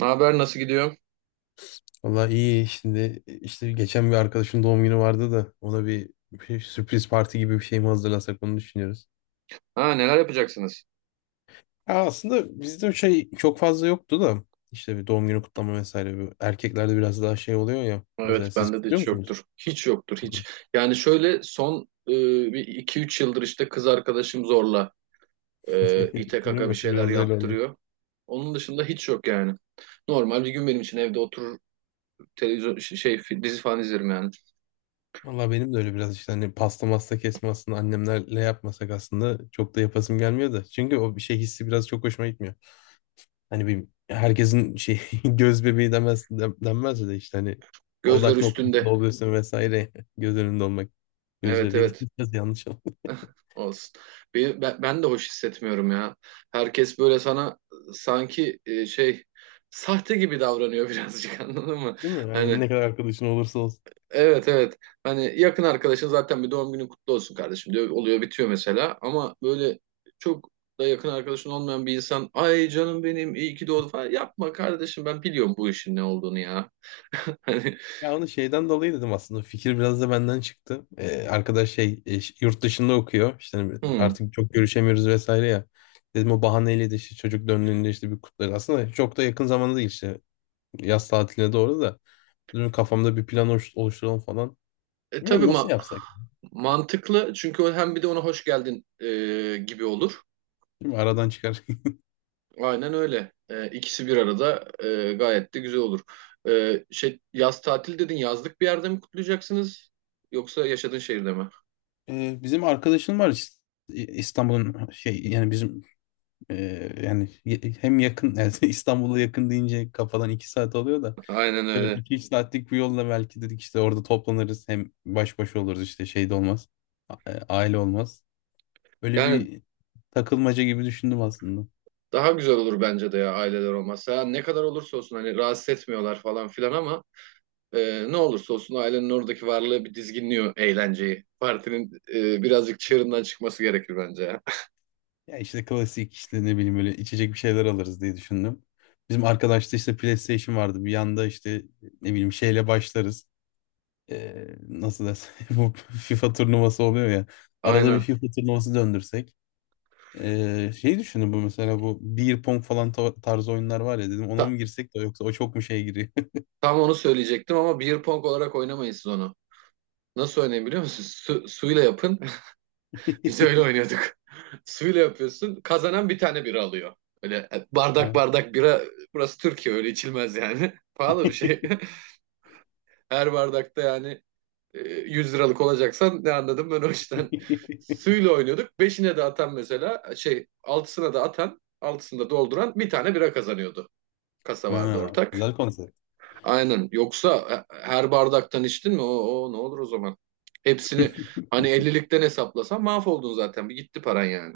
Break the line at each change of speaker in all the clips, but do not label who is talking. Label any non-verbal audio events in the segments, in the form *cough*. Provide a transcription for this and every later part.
Ne haber, nasıl gidiyor?
Vallahi iyi şimdi işte geçen bir arkadaşın doğum günü vardı da ona bir sürpriz parti gibi bir şey mi hazırlasak onu düşünüyoruz.
Ha, neler yapacaksınız?
Ya aslında bizde o şey çok fazla yoktu da işte bir doğum günü kutlama vesaire. Erkeklerde biraz daha şey oluyor ya.
Evet,
Mesela siz
bende de
kutluyor
hiç
musunuz?
yoktur. Hiç yoktur
Hı.
hiç. Yani şöyle son e, bir iki üç yıldır işte kız arkadaşım zorla,
*laughs*
ite
Değil
kaka bir
mi?
şeyler
Biraz öyle oldu.
yaptırıyor. Onun dışında hiç yok yani. Normal bir gün benim için evde oturur, televizyon dizi falan izlerim yani.
Valla benim de öyle biraz işte hani pasta masta kesme aslında annemlerle yapmasak aslında çok da yapasım gelmiyor da. Çünkü o bir şey hissi biraz çok hoşuma gitmiyor. Hani bir herkesin şey *laughs* göz bebeği demez, denmez de işte hani
Gözler
odak noktası
üstünde.
oluyorsun vesaire göz önünde olmak. Göz
Evet,
bebeği *laughs* de
evet,
biraz yanlış oldu.
olsun. Ben de hoş hissetmiyorum ya. Herkes böyle sana, sanki, sahte gibi davranıyor birazcık, *laughs* anladın mı?
Değil mi? Yani
Hani.
ne kadar arkadaşın olursa olsun.
Evet, evet. Hani yakın arkadaşın zaten bir "doğum günün kutlu olsun kardeşim" diyor. Oluyor bitiyor mesela. Ama böyle çok da yakın arkadaşın olmayan bir insan "ay canım benim iyi ki doğdu" falan, yapma kardeşim, ben biliyorum bu işin ne olduğunu ya. *laughs* Hani.
Ya onu şeyden dolayı dedim aslında. Fikir biraz da benden çıktı. Arkadaş şey yurt dışında okuyor. İşte hani
Hmm.
artık çok görüşemiyoruz vesaire ya. Dedim o bahaneyle de işte çocuk döndüğünde işte bir kutlarız. Aslında çok da yakın zamanda değil işte. Yaz tatiline doğru da. Dedim kafamda bir plan oluşturalım falan.
Tabii,
Bilmiyorum nasıl yapsak?
mantıklı, çünkü o hem bir de ona hoş geldin gibi olur.
Değil mi? Aradan çıkar. *laughs*
Aynen öyle. İkisi bir arada, gayet de güzel olur. Yaz tatil dedin, yazlık bir yerde mi kutlayacaksınız yoksa yaşadığın şehirde mi?
Bizim arkadaşım var İstanbul'un şey yani bizim e, yani hem yakın *laughs* yani İstanbul'a yakın deyince kafadan 2 saat oluyor da
Aynen
işte böyle
öyle.
2-3 saatlik bir yolla belki dedik işte orada toplanırız hem baş başa oluruz işte şey de olmaz aile olmaz. Öyle
Yani,
bir takılmaca gibi düşündüm aslında.
daha güzel olur bence de, ya aileler olmazsa. Ya ne kadar olursa olsun hani, rahatsız etmiyorlar falan filan ama ne olursa olsun, ailenin oradaki varlığı bir dizginliyor eğlenceyi. Partinin birazcık çığırından çıkması gerekir bence ya.
Ya işte klasik işte ne bileyim böyle içecek bir şeyler alırız diye düşündüm. Bizim arkadaşta işte PlayStation vardı. Bir yanda işte ne bileyim şeyle başlarız. Nasıl desem *laughs* bu FIFA turnuvası oluyor ya.
*laughs*
Arada bir
Aynen.
FIFA turnuvası döndürsek. Şey düşündüm bu mesela bu beer pong falan tarzı oyunlar var ya dedim ona
Ta-
mı girsek de yoksa o çok mu şeye giriyor?
tam onu söyleyecektim ama beer pong olarak oynamayın siz onu. Nasıl oynayın biliyor musunuz? Suyla yapın. *laughs* Biz öyle
*laughs*
oynuyorduk. *laughs* Suyla yapıyorsun. Kazanan bir tane bira alıyor. Öyle bardak
Ha.
bardak bira. Burası Türkiye, öyle içilmez yani. *laughs* Pahalı bir şey.
*laughs*
*laughs* Her bardakta yani 100 liralık olacaksan, ne anladım ben o işten. *laughs* Suyla oynuyorduk. Beşine de atan mesela, altısına da atan, altısında dolduran bir tane bira kazanıyordu. Kasa vardı
Ha,
ortak.
güzel konsept.
Aynen. Yoksa her bardaktan içtin mi, o ne olur o zaman. Hepsini hani ellilikten hesaplasan mahvoldun zaten. Bir gitti paran yani.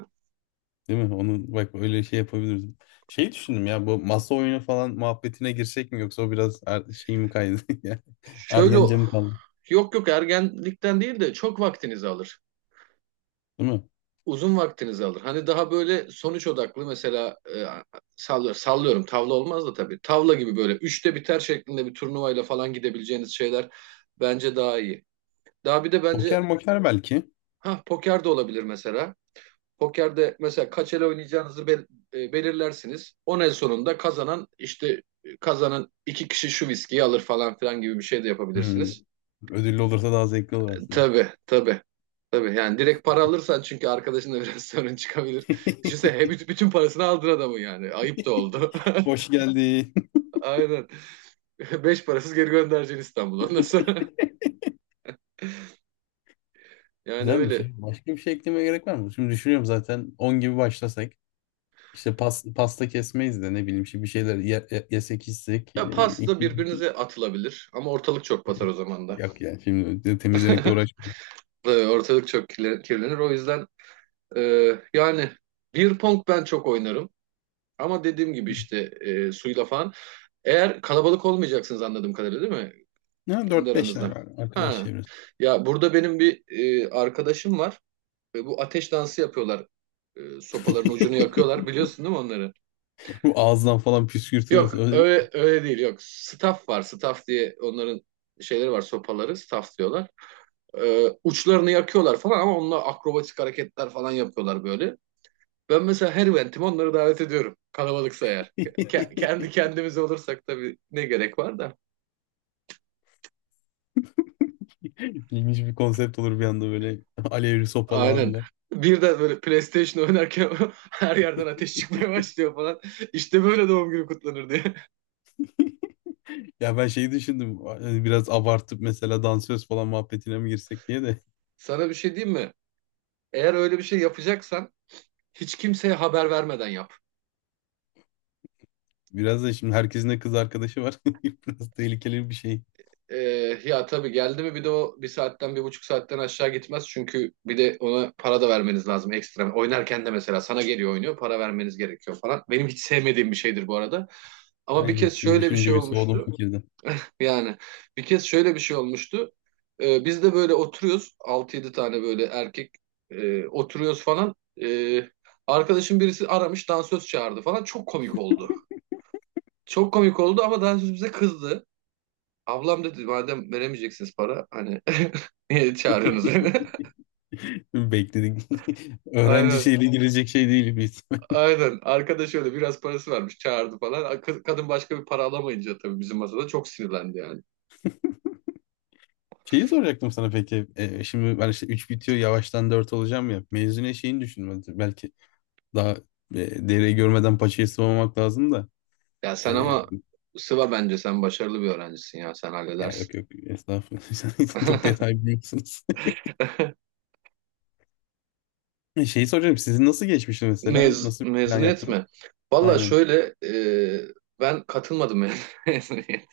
Değil mi? Onu bak öyle şey yapabiliriz. Şey düşündüm ya bu masa oyunu falan muhabbetine girsek mi yoksa o biraz şey mi kaydı *laughs* ya?
Şöyle,
Ergence mi kaldı?
yok yok, ergenlikten değil de çok vaktinizi alır.
Değil mi?
Uzun vaktinizi alır. Hani daha böyle sonuç odaklı mesela, sallıyorum, sallıyorum tavla olmaz da tabii. Tavla gibi böyle üçte biter şeklinde bir turnuvayla falan gidebileceğiniz şeyler bence daha iyi. Daha bir de
Poker
bence,
moker belki.
ha, poker de olabilir mesela. Pokerde mesela kaç el oynayacağınızı belirlersiniz. 10 el sonunda kazanan işte, e, kazanan iki kişi şu viskiyi alır falan filan gibi bir şey de
Hmm.
yapabilirsiniz.
Ödüllü olursa daha zevkli olur aslında.
Tabii, tabii. Tabii yani, direkt para alırsan çünkü arkadaşınla biraz *laughs* sorun çıkabilir. Düşünsene,
*laughs*
hep bütün parasını aldın adamın yani. Ayıp da oldu.
Hoş geldin.
*laughs* Aynen. *laughs* Beş parasız geri göndereceksin İstanbul'a. Nasıl? *laughs*
*laughs*
Yani
Güzel bir
öyle.
şey. Başka bir şey eklemeye gerek var mı? Şimdi düşünüyorum zaten 10 gibi başlasak. İşte pas, pasta kesmeyiz de ne bileyim işte bir şeyler yesek içsek.
Ya
e,
pas
iki-
birbirinize atılabilir. Ama ortalık çok batar o zaman da.
yok yani şimdi temizlemekle
*laughs*
uğraşmayalım.
Tabii, ortalık çok kirlenir. O yüzden e, yani, bir pong ben çok oynarım. Ama dediğim gibi işte, suyla falan. Eğer kalabalık olmayacaksınız anladığım kadarıyla, değil mi?
Ne
Kendi
dört beşler
aranızda.
var arkadaş
Ha.
çevresi.
Ya burada benim bir arkadaşım var. Bu ateş dansı yapıyorlar. Sopaların ucunu yakıyorlar.
*laughs*
Biliyorsun değil mi onları?
Bu ağızdan falan püskürtmesi
Yok
öyle.
öyle, öyle değil, yok. Staff var. Staff diye onların şeyleri var, sopaları. Staff diyorlar. Uçlarını yakıyorlar falan ama onunla akrobatik hareketler falan yapıyorlar böyle. Ben mesela her eventime onları davet ediyorum. Kalabalıksa eğer.
*laughs*
Kendi kendimiz olursak tabii, ne gerek var da.
İlginç bir konsept olur bir anda böyle *laughs* alevli sopalı
Aynen.
abiler.
Bir de böyle PlayStation oynarken *laughs* her yerden ateş çıkmaya başlıyor falan. İşte böyle doğum günü kutlanır diye.
Ya ben şeyi düşündüm hani biraz abartıp mesela dansöz falan muhabbetine mi girsek diye de.
*laughs* Sana bir şey diyeyim mi? Eğer öyle bir şey yapacaksan, hiç kimseye haber vermeden yap.
Biraz da şimdi herkesin de kız arkadaşı var. *laughs* Biraz tehlikeli bir şey.
Ee, Ya tabii, geldi mi bir de o, bir saatten bir buçuk saatten aşağı gitmez. Çünkü bir de ona para da vermeniz lazım, ekstra. Oynarken de mesela sana geliyor, oynuyor, para vermeniz gerekiyor falan. Benim hiç sevmediğim bir şeydir bu arada. Ama bir
Aynen.
kez
Şimdi
şöyle bir şey
düşününce bir soğudum
olmuştu.
fikirden.
Yani bir kez şöyle bir şey olmuştu. Biz de böyle oturuyoruz. Altı yedi tane böyle erkek oturuyoruz falan. Ee, Arkadaşım birisi aramış, dansöz çağırdı falan. Çok komik oldu. Çok komik oldu ama dansöz bize kızdı. Ablam dedi "madem veremeyeceksiniz para hani *laughs* niye çağırıyorsunuz
*laughs*
beni?" *laughs*
Bekledik. *laughs* Öğrenci
Aynen,
şeyle girecek şey değil biz.
aynen. Arkadaş öyle biraz parası varmış, çağırdı falan. Kadın başka bir para alamayınca tabii bizim masada çok sinirlendi yani.
Şeyi soracaktım sana peki. Şimdi ben işte 3 bitiyor yavaştan 4 olacağım ya. Mezune şeyini düşünmedim. Belki daha dereyi görmeden paçayı sıvamamak lazım da.
Ya sen
Ee,
ama, sıva bence, sen başarılı bir öğrencisin ya, sen
ya yok
halledersin.
yok estağfurullah. *laughs* Sen çok
*laughs*
detay biliyorsunuz.
*laughs*
*laughs* Şeyi soracağım. Sizin nasıl geçmişti mesela? Nasıl bir plan
Mezuniyet
yaptınız?
mi? Valla
Aynen.
şöyle, ben katılmadım *laughs* mezuniyet.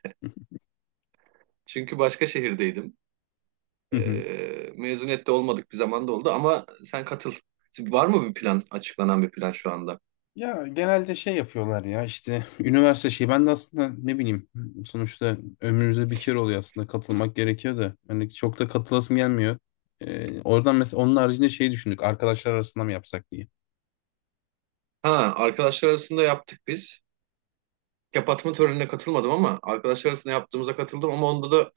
Çünkü başka şehirdeydim. E,
*laughs*
Mezuniyette olmadık bir zamanda oldu ama sen katıl. Var mı bir plan, açıklanan bir plan şu anda?
Ya genelde şey yapıyorlar ya işte üniversite şeyi ben de aslında ne bileyim sonuçta ömrümüzde bir kere oluyor aslında katılmak gerekiyor da hani çok da katılasım gelmiyor. Oradan mesela onun haricinde şey düşündük arkadaşlar arasında mı yapsak diye.
Ha, arkadaşlar arasında yaptık biz. Kapatma törenine katılmadım ama arkadaşlar arasında yaptığımıza katıldım, ama onda da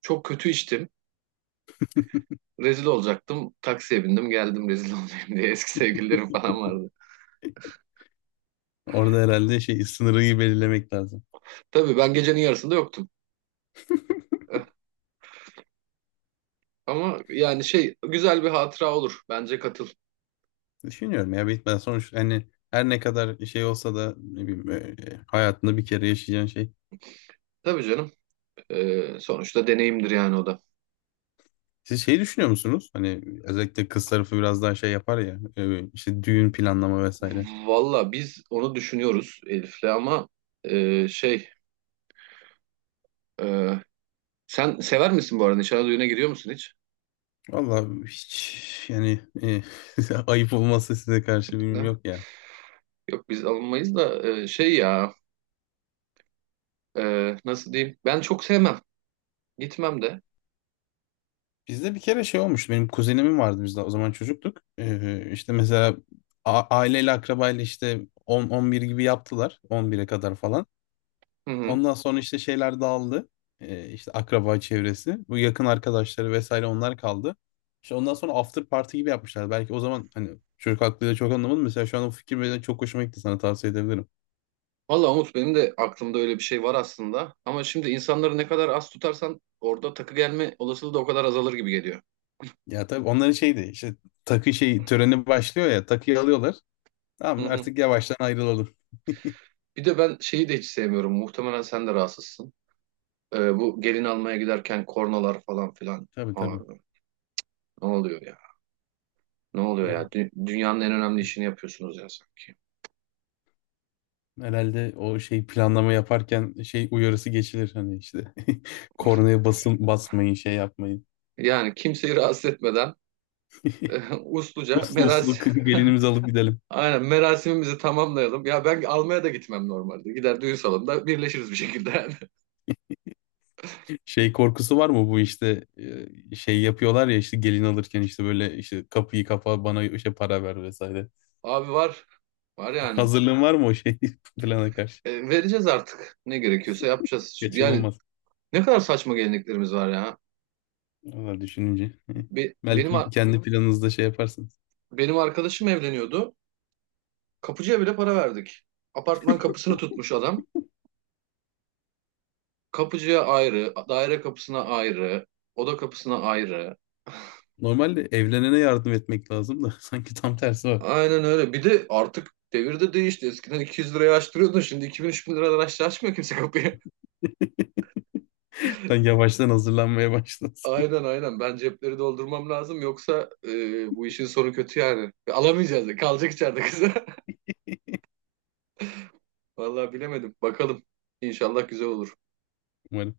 çok kötü içtim. Rezil olacaktım. Taksiye bindim geldim, rezil *laughs* olmayayım diye. Eski sevgililerim falan vardı.
Orada herhalde şey sınırı iyi belirlemek lazım.
Tabii, ben gecenin yarısında yoktum. Ee, Ama yani güzel bir hatıra olur. Bence katıl.
Düşünüyorum ya bitmeden sonuç hani her ne kadar şey olsa da ne bileyim hayatında bir kere yaşayacağın şey.
Tabii canım. Sonuçta deneyimdir yani, o da.
Siz şey düşünüyor musunuz? Hani özellikle kız tarafı biraz daha şey yapar ya işte düğün planlama vesaire.
Valla biz onu düşünüyoruz Elif'le ama, e, şey e, sen sever misin bu arada? Nişana, düğüne gidiyor musun hiç?
Vallahi hiç yani *laughs* ayıp olmazsa size karşı birim
Eh,
yok ya.
Yok, biz alınmayız da, ya nasıl diyeyim? Ben çok sevmem. Gitmem de.
Bizde bir kere şey olmuştu. Benim kuzenimin vardı bizde o zaman çocuktuk. İşte mesela aileyle akrabayla işte 10-11 gibi yaptılar. 11'e kadar falan.
Hı hı.
Ondan sonra işte şeyler dağıldı. İşte akraba çevresi. Bu yakın arkadaşları vesaire onlar kaldı. İşte ondan sonra after party gibi yapmışlar. Belki o zaman hani çocuk aklıyla çok anlamadım. Mesela şu an o fikir benim çok hoşuma gitti. Sana tavsiye edebilirim.
Valla Umut, benim de aklımda öyle bir şey var aslında. Ama şimdi insanları ne kadar az tutarsan, orada takı gelme olasılığı da o kadar azalır gibi geliyor.
Ya tabii onların şeydi işte takı şey töreni başlıyor ya takıyı alıyorlar.
Hı
Tamam
hı.
artık yavaştan ayrılalım.
Bir de ben şeyi de hiç sevmiyorum. Muhtemelen sen de rahatsızsın. Bu gelin almaya giderken, kornalar falan filan.
Tabii tabii.
Abi, ne oluyor ya? Ne oluyor ya?
Ya
Dünyanın en önemli işini yapıyorsunuz ya sanki.
herhalde o şey planlama yaparken şey uyarısı geçilir hani işte *laughs* kornaya basın basmayın şey yapmayın.
Yani kimseyi rahatsız etmeden, *laughs* usluca
Uslu uslu
merasim.
kız gelinimizi alıp gidelim.
*laughs* Aynen, merasimimizi tamamlayalım. Ya ben almaya da gitmem normalde. Gider, düğün salonunda birleşiriz bir şekilde yani.
Şey korkusu var mı bu işte şey yapıyorlar ya işte gelin alırken işte böyle işte kapıyı kapa bana işte para ver vesaire.
*laughs* Abi var. Var
*laughs*
yani.
Hazırlığın var mı o şey *laughs* plana karşı?
Vereceğiz artık. Ne gerekiyorsa yapacağız. Yani
Kaçınılmaz.
ne kadar saçma geleneklerimiz var ya.
Valla düşününce. *laughs*
Be- benim
Belki kendi planınızda şey yaparsınız.
Benim arkadaşım evleniyordu. Kapıcıya bile para verdik. Apartman kapısını tutmuş adam. Kapıcıya ayrı, daire kapısına ayrı, oda kapısına ayrı.
Normalde evlenene yardım etmek lazım da *laughs* sanki tam tersi var.
Aynen öyle. Bir de artık devir de değişti. Eskiden 200 liraya açtırıyordun. Şimdi 2000-3000 liradan aşağı açmıyor kimse kapıyı.
*laughs* Sen yavaştan hazırlanmaya
*laughs*
başlasın
Aynen, aynen. Ben cepleri doldurmam lazım. Yoksa bu işin sonu kötü yani. Alamayacağız. Kalacak içeride kızı. *laughs* Vallahi bilemedim. Bakalım. İnşallah güzel olur.
*laughs* umarım.